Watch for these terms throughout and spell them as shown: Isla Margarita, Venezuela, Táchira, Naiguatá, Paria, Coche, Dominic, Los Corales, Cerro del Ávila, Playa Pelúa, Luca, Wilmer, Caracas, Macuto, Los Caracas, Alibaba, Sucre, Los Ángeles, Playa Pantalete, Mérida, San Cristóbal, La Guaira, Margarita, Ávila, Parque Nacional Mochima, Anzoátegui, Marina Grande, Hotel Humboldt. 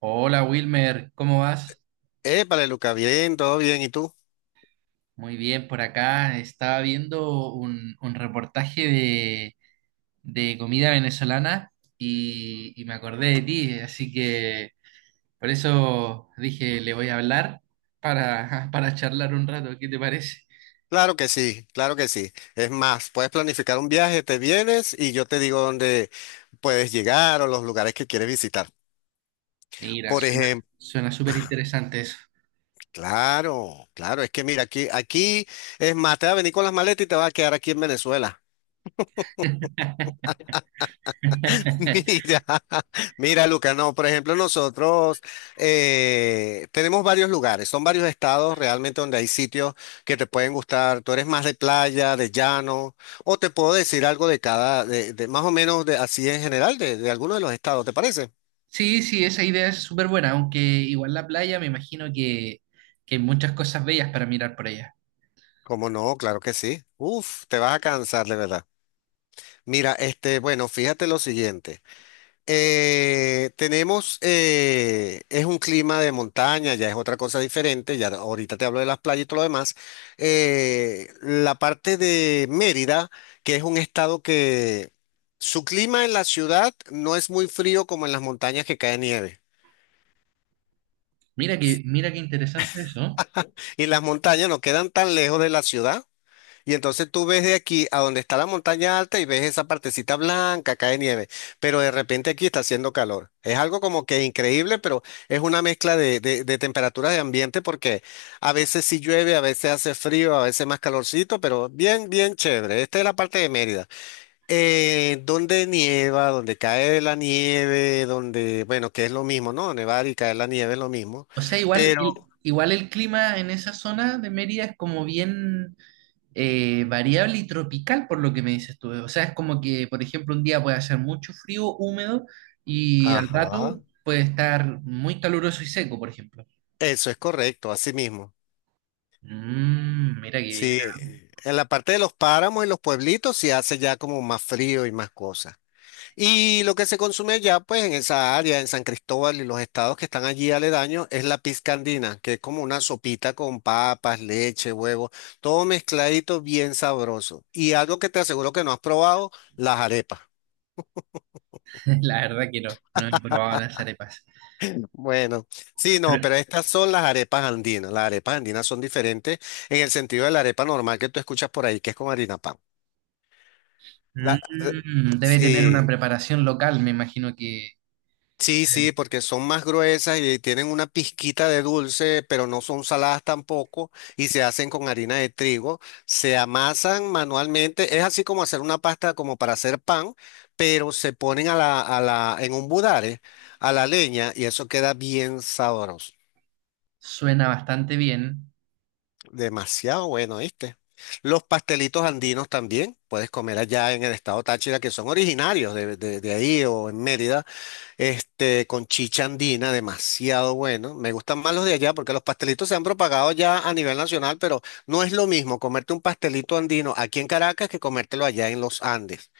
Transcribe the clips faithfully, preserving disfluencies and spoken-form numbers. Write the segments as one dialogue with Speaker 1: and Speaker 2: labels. Speaker 1: Hola Wilmer, ¿cómo vas?
Speaker 2: Épale, Luca, bien, todo bien. ¿Y tú?
Speaker 1: Muy bien, por acá estaba viendo un, un reportaje de, de comida venezolana y, y me acordé de ti, así que por eso dije, le voy a hablar para, para charlar un rato, ¿qué te parece?
Speaker 2: Claro que sí, claro que sí. Es más, puedes planificar un viaje, te vienes y yo te digo dónde puedes llegar o los lugares que quieres visitar.
Speaker 1: Mira,
Speaker 2: Por
Speaker 1: suena,
Speaker 2: ejemplo,
Speaker 1: suena súper interesante eso.
Speaker 2: claro, claro, es que mira, aquí, aquí es más, te va a venir con las maletas y te va a quedar aquí en Venezuela. Mira, mira, Luca, no, por ejemplo, nosotros eh, tenemos varios lugares, son varios estados realmente donde hay sitios que te pueden gustar. Tú eres más de playa, de llano, o te puedo decir algo de cada, de, de más o menos de, así en general, de, de alguno de los estados, ¿te parece?
Speaker 1: Sí, sí, esa idea es súper buena, aunque igual la playa me imagino que, que hay muchas cosas bellas para mirar por allá.
Speaker 2: Como no, claro que sí. Uf, te vas a cansar de verdad. Mira, este, bueno, fíjate lo siguiente. Eh, tenemos, eh, es un clima de montaña, ya es otra cosa diferente, ya ahorita te hablo de las playas y todo lo demás. Eh, la parte de Mérida, que es un estado que su clima en la ciudad no es muy frío como en las montañas que cae nieve.
Speaker 1: Mira que, mira qué interesante eso.
Speaker 2: Y las montañas no quedan tan lejos de la ciudad. Y entonces tú ves de aquí a donde está la montaña alta y ves esa partecita blanca, cae nieve, pero de repente aquí está haciendo calor. Es algo como que increíble, pero es una mezcla de, de, de temperaturas de ambiente porque a veces sí llueve, a veces hace frío, a veces más calorcito, pero bien, bien chévere. Esta es la parte de Mérida. Eh, donde nieva, donde cae la nieve, donde, bueno, que es lo mismo, ¿no? Nevar y caer la nieve es lo mismo,
Speaker 1: O sea, igual
Speaker 2: pero,
Speaker 1: el, igual el clima en esa zona de Mérida es como bien eh, variable y tropical, por lo que me dices tú. O sea, es como que, por ejemplo, un día puede hacer mucho frío, húmedo, y al
Speaker 2: ajá,
Speaker 1: rato puede estar muy caluroso y seco, por ejemplo.
Speaker 2: eso es correcto, así mismo.
Speaker 1: Mm, mira qué bien.
Speaker 2: Sí, en la parte de los páramos y los pueblitos se hace ya como más frío y más cosas. Y lo que se consume ya pues en esa área, en San Cristóbal y los estados que están allí aledaños, es la pizca andina, que es como una sopita con papas, leche, huevo, todo mezcladito bien sabroso. Y algo que te aseguro que no has probado, las arepas.
Speaker 1: La verdad que no, no he probado las arepas.
Speaker 2: Bueno, sí,
Speaker 1: Pero
Speaker 2: no, pero estas son las arepas andinas. Las arepas andinas son diferentes en el sentido de la arepa normal que tú escuchas por ahí, que es con harina pan. La- eh,
Speaker 1: mm, debe tener una
Speaker 2: Sí,
Speaker 1: preparación local, me imagino que eh,
Speaker 2: Sí, sí, porque son más gruesas y tienen una pizquita de dulce, pero no son saladas tampoco y se hacen con harina de trigo, se amasan manualmente, es así como hacer una pasta como para hacer pan, pero se ponen a la, a la, en un budare, a la leña y eso queda bien sabroso,
Speaker 1: suena bastante bien.
Speaker 2: demasiado bueno, ¿viste? Los pastelitos andinos también, puedes comer allá en el estado Táchira, que son originarios de, de de ahí o en Mérida. Este, con chicha andina, demasiado bueno. Me gustan más los de allá porque los pastelitos se han propagado ya a nivel nacional, pero no es lo mismo comerte un pastelito andino aquí en Caracas que comértelo allá en los Andes.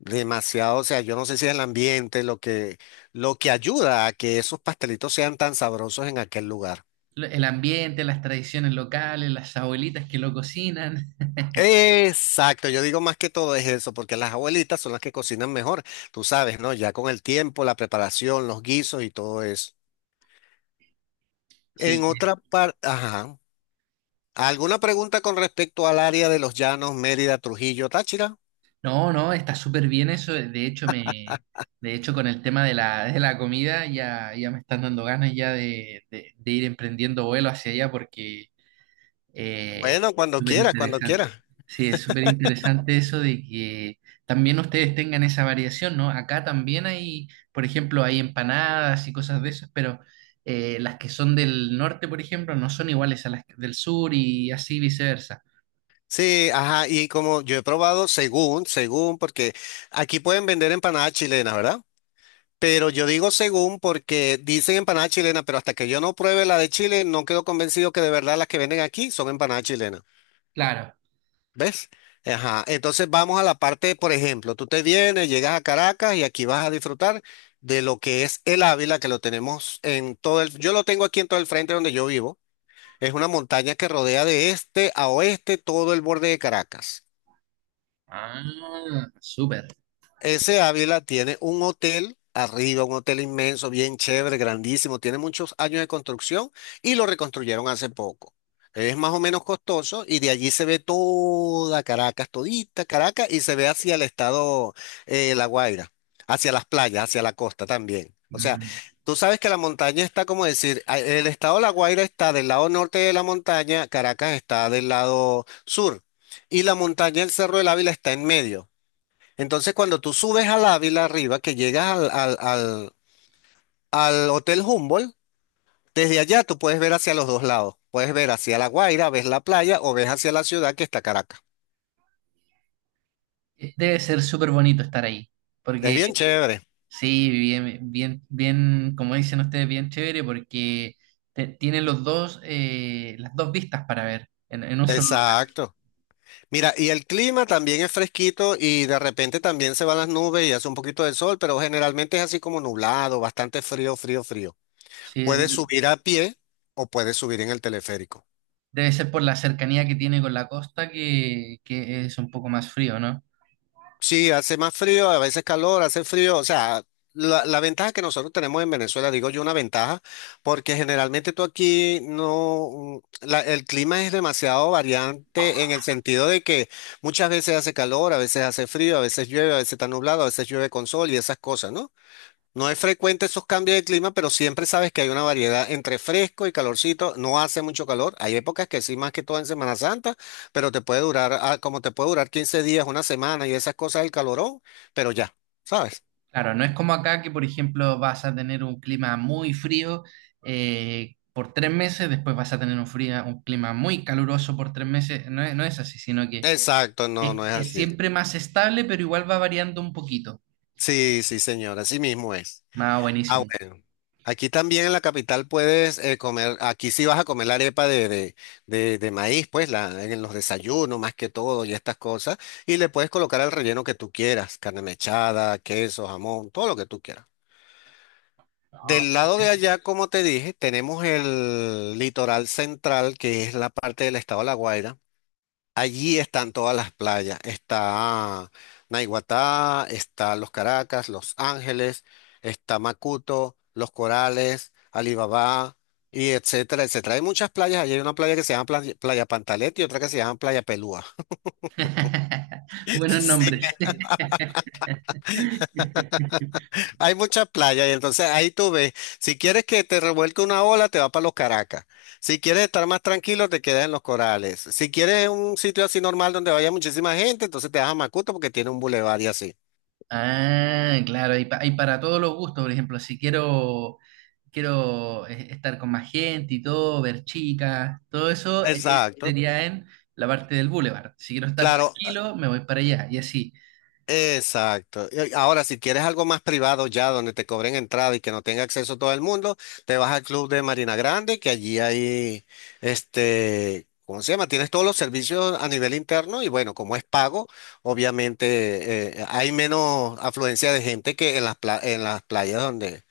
Speaker 2: Demasiado, o sea, yo no sé si es el ambiente lo que, lo que ayuda a que esos pastelitos sean tan sabrosos en aquel lugar.
Speaker 1: Lo- El ambiente, las tradiciones locales, las abuelitas que lo cocinan.
Speaker 2: Exacto, yo digo más que todo es eso, porque las abuelitas son las que cocinan mejor, tú sabes, ¿no? Ya con el tiempo, la preparación, los guisos y todo eso.
Speaker 1: Sí,
Speaker 2: En otra parte, ajá. ¿Alguna pregunta con respecto al área de los Llanos, Mérida, Trujillo, Táchira?
Speaker 1: no, no, está súper bien eso. De hecho, me, de hecho, con el tema de la, de la comida ya, ya me están dando ganas ya de, de- de ir emprendiendo vuelo hacia allá porque eh,
Speaker 2: Bueno, cuando
Speaker 1: súper
Speaker 2: quieras, cuando
Speaker 1: interesante.
Speaker 2: quieras.
Speaker 1: Sí, es súper interesante eso de que también ustedes tengan esa variación, ¿no? Acá también hay, por ejemplo, hay empanadas y cosas de esas, pero eh, las que son del norte, por ejemplo, no son iguales a las del sur y así viceversa.
Speaker 2: Sí, ajá, y como yo he probado, según, según, porque aquí pueden vender empanadas chilenas, ¿verdad? Pero yo digo según porque dicen empanadas chilenas, pero hasta que yo no pruebe la de Chile, no quedo convencido que de verdad las que venden aquí son empanadas chilenas.
Speaker 1: Claro.
Speaker 2: ¿Ves? Ajá. Entonces vamos a la parte, por ejemplo, tú te vienes, llegas a Caracas y aquí vas a disfrutar de lo que es el Ávila, que lo tenemos en todo el, yo lo tengo aquí en todo el frente donde yo vivo. Es una montaña que rodea de este a oeste todo el borde de Caracas.
Speaker 1: Ah, súper.
Speaker 2: Ese Ávila tiene un hotel arriba, un hotel inmenso, bien chévere, grandísimo, tiene muchos años de construcción y lo reconstruyeron hace poco. Es más o menos costoso y de allí se ve toda Caracas, todita Caracas y se ve hacia el estado eh, La Guaira, hacia las playas, hacia la costa también. O sea,
Speaker 1: Mm.
Speaker 2: tú sabes que la montaña está como decir, a- el estado La Guaira está del lado norte de la montaña, Caracas está del lado sur y la montaña, el Cerro del Ávila está en medio. Entonces, cuando tú subes al Ávila arriba, que llegas al, al, al, al Hotel Humboldt, desde allá tú puedes ver hacia los dos lados. Puedes ver hacia La Guaira, ves la playa o ves hacia la ciudad que está Caracas.
Speaker 1: Eh, Debe ser súper bonito estar ahí,
Speaker 2: Es
Speaker 1: porque
Speaker 2: bien chévere.
Speaker 1: sí, bien, bien, bien, como dicen ustedes, bien chévere, porque te- tienen los dos, eh, las dos vistas para ver en, en un solo lugar.
Speaker 2: Exacto. Mira, y el clima también es fresquito y de repente también se van las nubes y hace un poquito de sol, pero generalmente es así como nublado, bastante frío, frío, frío.
Speaker 1: Sí, es-
Speaker 2: Puedes subir a pie o puedes subir en el teleférico.
Speaker 1: debe ser por la cercanía que tiene con la costa que, que es un poco más frío, ¿no?
Speaker 2: Sí, hace más frío, a veces calor, hace frío. O sea, la, la ventaja que nosotros tenemos en Venezuela, digo yo una ventaja, porque generalmente tú aquí no, la- el clima es demasiado variante en el sentido de que muchas veces hace calor, a veces hace frío, a veces llueve, a veces está nublado, a veces llueve con sol y esas cosas, ¿no? No es frecuente esos cambios de clima, pero siempre sabes que hay una variedad entre fresco y calorcito. No hace mucho calor. Hay épocas que sí, más que todo en Semana Santa, pero te puede durar, ah, como te puede durar quince días, una semana y esas cosas del calorón, pero ya, ¿sabes?
Speaker 1: Claro, no es como acá que, por ejemplo, vas a tener un clima muy frío eh, por tres meses, después vas a tener un fría un clima muy caluroso por tres meses. No es, no es así, sino que
Speaker 2: Exacto, no,
Speaker 1: Es,
Speaker 2: no es
Speaker 1: es
Speaker 2: así.
Speaker 1: siempre más estable, pero igual va variando un poquito.
Speaker 2: Sí, sí, señora, así mismo es.
Speaker 1: Ah,
Speaker 2: Ah,
Speaker 1: buenísimo.
Speaker 2: bueno. Aquí también en la capital puedes eh, comer, aquí sí vas a comer la arepa de, de, de- de maíz, pues la, en los desayunos más que todo y estas cosas, y le puedes colocar el relleno que tú quieras, carne mechada, queso, jamón, todo lo que tú quieras.
Speaker 1: No,
Speaker 2: Del
Speaker 1: eso-
Speaker 2: lado de
Speaker 1: eso.
Speaker 2: allá, como te dije, tenemos el litoral central, que es la parte del estado de La Guaira. Allí están todas las playas. Está Naiguatá, está Los Caracas, Los Ángeles, está Macuto, Los Corales, Alibaba, y etcétera, etcétera. Hay muchas playas. Allí hay una playa que se llama Playa, Playa Pantalete y otra que se llama Playa Pelúa.
Speaker 1: Buenos
Speaker 2: Sí.
Speaker 1: nombres.
Speaker 2: Hay muchas playas y entonces ahí tú ves, si quieres que te revuelque una ola, te va para los Caracas. Si quieres estar más tranquilo, te quedas en los Corales. Si quieres un sitio así normal donde vaya muchísima gente, entonces te vas a Macuto porque tiene un bulevar y así.
Speaker 1: Ah, claro, hay, pa- hay para todos los gustos, por ejemplo, si quiero, quiero eh, estar con más gente y todo, ver chicas, todo eso eh,
Speaker 2: Exacto,
Speaker 1: sería en la parte del boulevard. Si quiero estar
Speaker 2: claro,
Speaker 1: tranquilo, me voy para allá y así.
Speaker 2: exacto. Y ahora, si quieres algo más privado ya, donde te cobren entrada y que no tenga acceso todo el mundo, te vas al club de Marina Grande, que allí hay, este, ¿cómo se llama? Tienes todos los servicios a nivel interno y bueno, como es pago, obviamente eh, hay menos afluencia de gente que en las, pla- en las playas donde,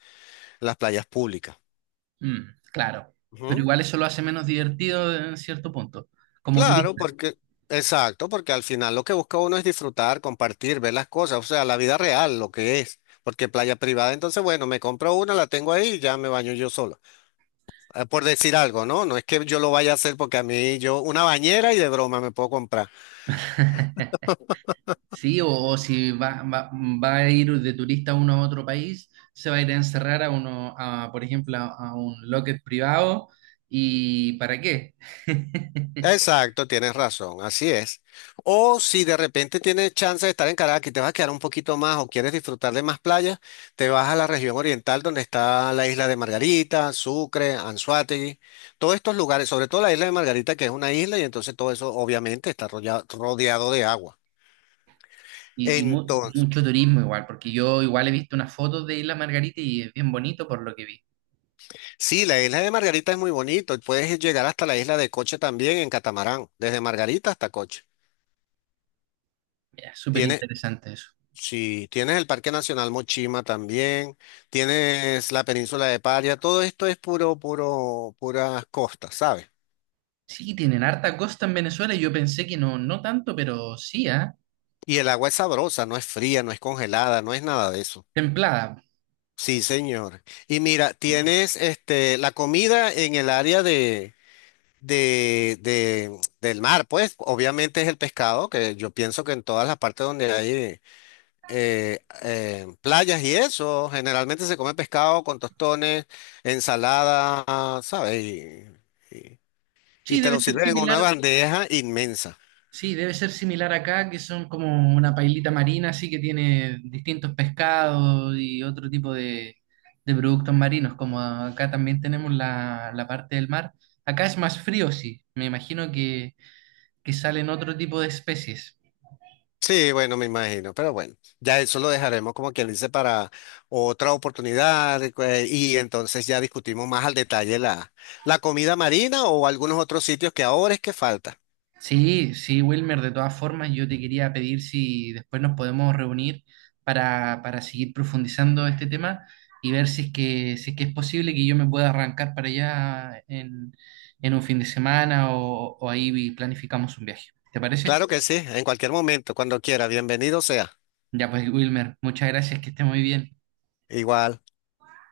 Speaker 2: las playas públicas.
Speaker 1: Mm, claro, pero
Speaker 2: Ujú.
Speaker 1: igual eso lo hace menos divertido en cierto punto, como
Speaker 2: Claro,
Speaker 1: turista.
Speaker 2: porque, exacto, porque al final lo que busca uno es disfrutar, compartir, ver las cosas, o sea, la vida real, lo que es. Porque playa privada, entonces, bueno, me compro una, la tengo ahí y ya me baño yo solo. Eh, Por decir algo, ¿no? No es que yo lo vaya a hacer porque a mí yo, una bañera y de broma me puedo comprar.
Speaker 1: Sí, o, o si va, va, va a ir de turista uno a otro país, se va a ir a encerrar a uno, a, por ejemplo, a, a un locket privado. ¿Y para qué?
Speaker 2: Exacto, tienes razón, así es. O si de repente tienes chance de estar en Caracas y te vas a quedar un poquito más o quieres disfrutar de más playas, te vas a la región oriental donde está la isla de Margarita, Sucre, Anzoátegui, todos estos lugares, sobre todo la isla de Margarita que es una isla y entonces todo eso obviamente está rodeado, rodeado de agua.
Speaker 1: Y, y mu-
Speaker 2: Entonces,
Speaker 1: mucho turismo igual, porque yo igual he visto unas fotos de Isla Margarita y es bien bonito por lo que vi.
Speaker 2: sí, la isla de Margarita es muy bonito, puedes llegar hasta la isla de Coche también en catamarán, desde Margarita hasta Coche.
Speaker 1: Mira, súper interesante eso.
Speaker 2: Sí, tienes el Parque Nacional Mochima también, tienes la península de Paria, todo esto es puro, puro, puras costas, ¿sabes?
Speaker 1: Sí, tienen harta costa en Venezuela y yo pensé que no, no tanto, pero sí, ¿ah?
Speaker 2: Y el agua es sabrosa, no es fría, no es congelada, no es nada de eso.
Speaker 1: Templada.
Speaker 2: Sí, señor. Y mira, tienes este la comida en el área de, de, de- del mar, pues obviamente es el pescado, que yo pienso que en todas las partes donde hay eh, eh, playas y eso, generalmente se come pescado con tostones, ensalada, ¿sabes? Y, y- y
Speaker 1: Sí,
Speaker 2: te
Speaker 1: debe
Speaker 2: lo
Speaker 1: ser
Speaker 2: sirven en una
Speaker 1: similar.
Speaker 2: bandeja inmensa.
Speaker 1: Sí, debe ser similar acá, que son como una pailita marina, así que tiene distintos pescados y otro tipo de, de productos marinos, como acá también tenemos la, la parte del mar. Acá es más frío, sí. Me imagino que, que salen otro tipo de especies.
Speaker 2: Sí, bueno, me imagino, pero bueno, ya eso lo dejaremos como quien dice para otra oportunidad y cue- y entonces ya discutimos más al detalle la, la comida marina o algunos otros sitios que ahora es que falta.
Speaker 1: Sí, sí, Wilmer, de todas formas, yo te quería pedir si después nos podemos reunir para, para seguir profundizando este tema y ver si es que, si es que es posible que yo me pueda arrancar para allá en, en un fin de semana o, o ahí planificamos un viaje. ¿Te parece?
Speaker 2: Claro que sí, en cualquier momento, cuando quiera, bienvenido sea.
Speaker 1: Ya pues, Wilmer, muchas gracias, que esté muy bien.
Speaker 2: Igual.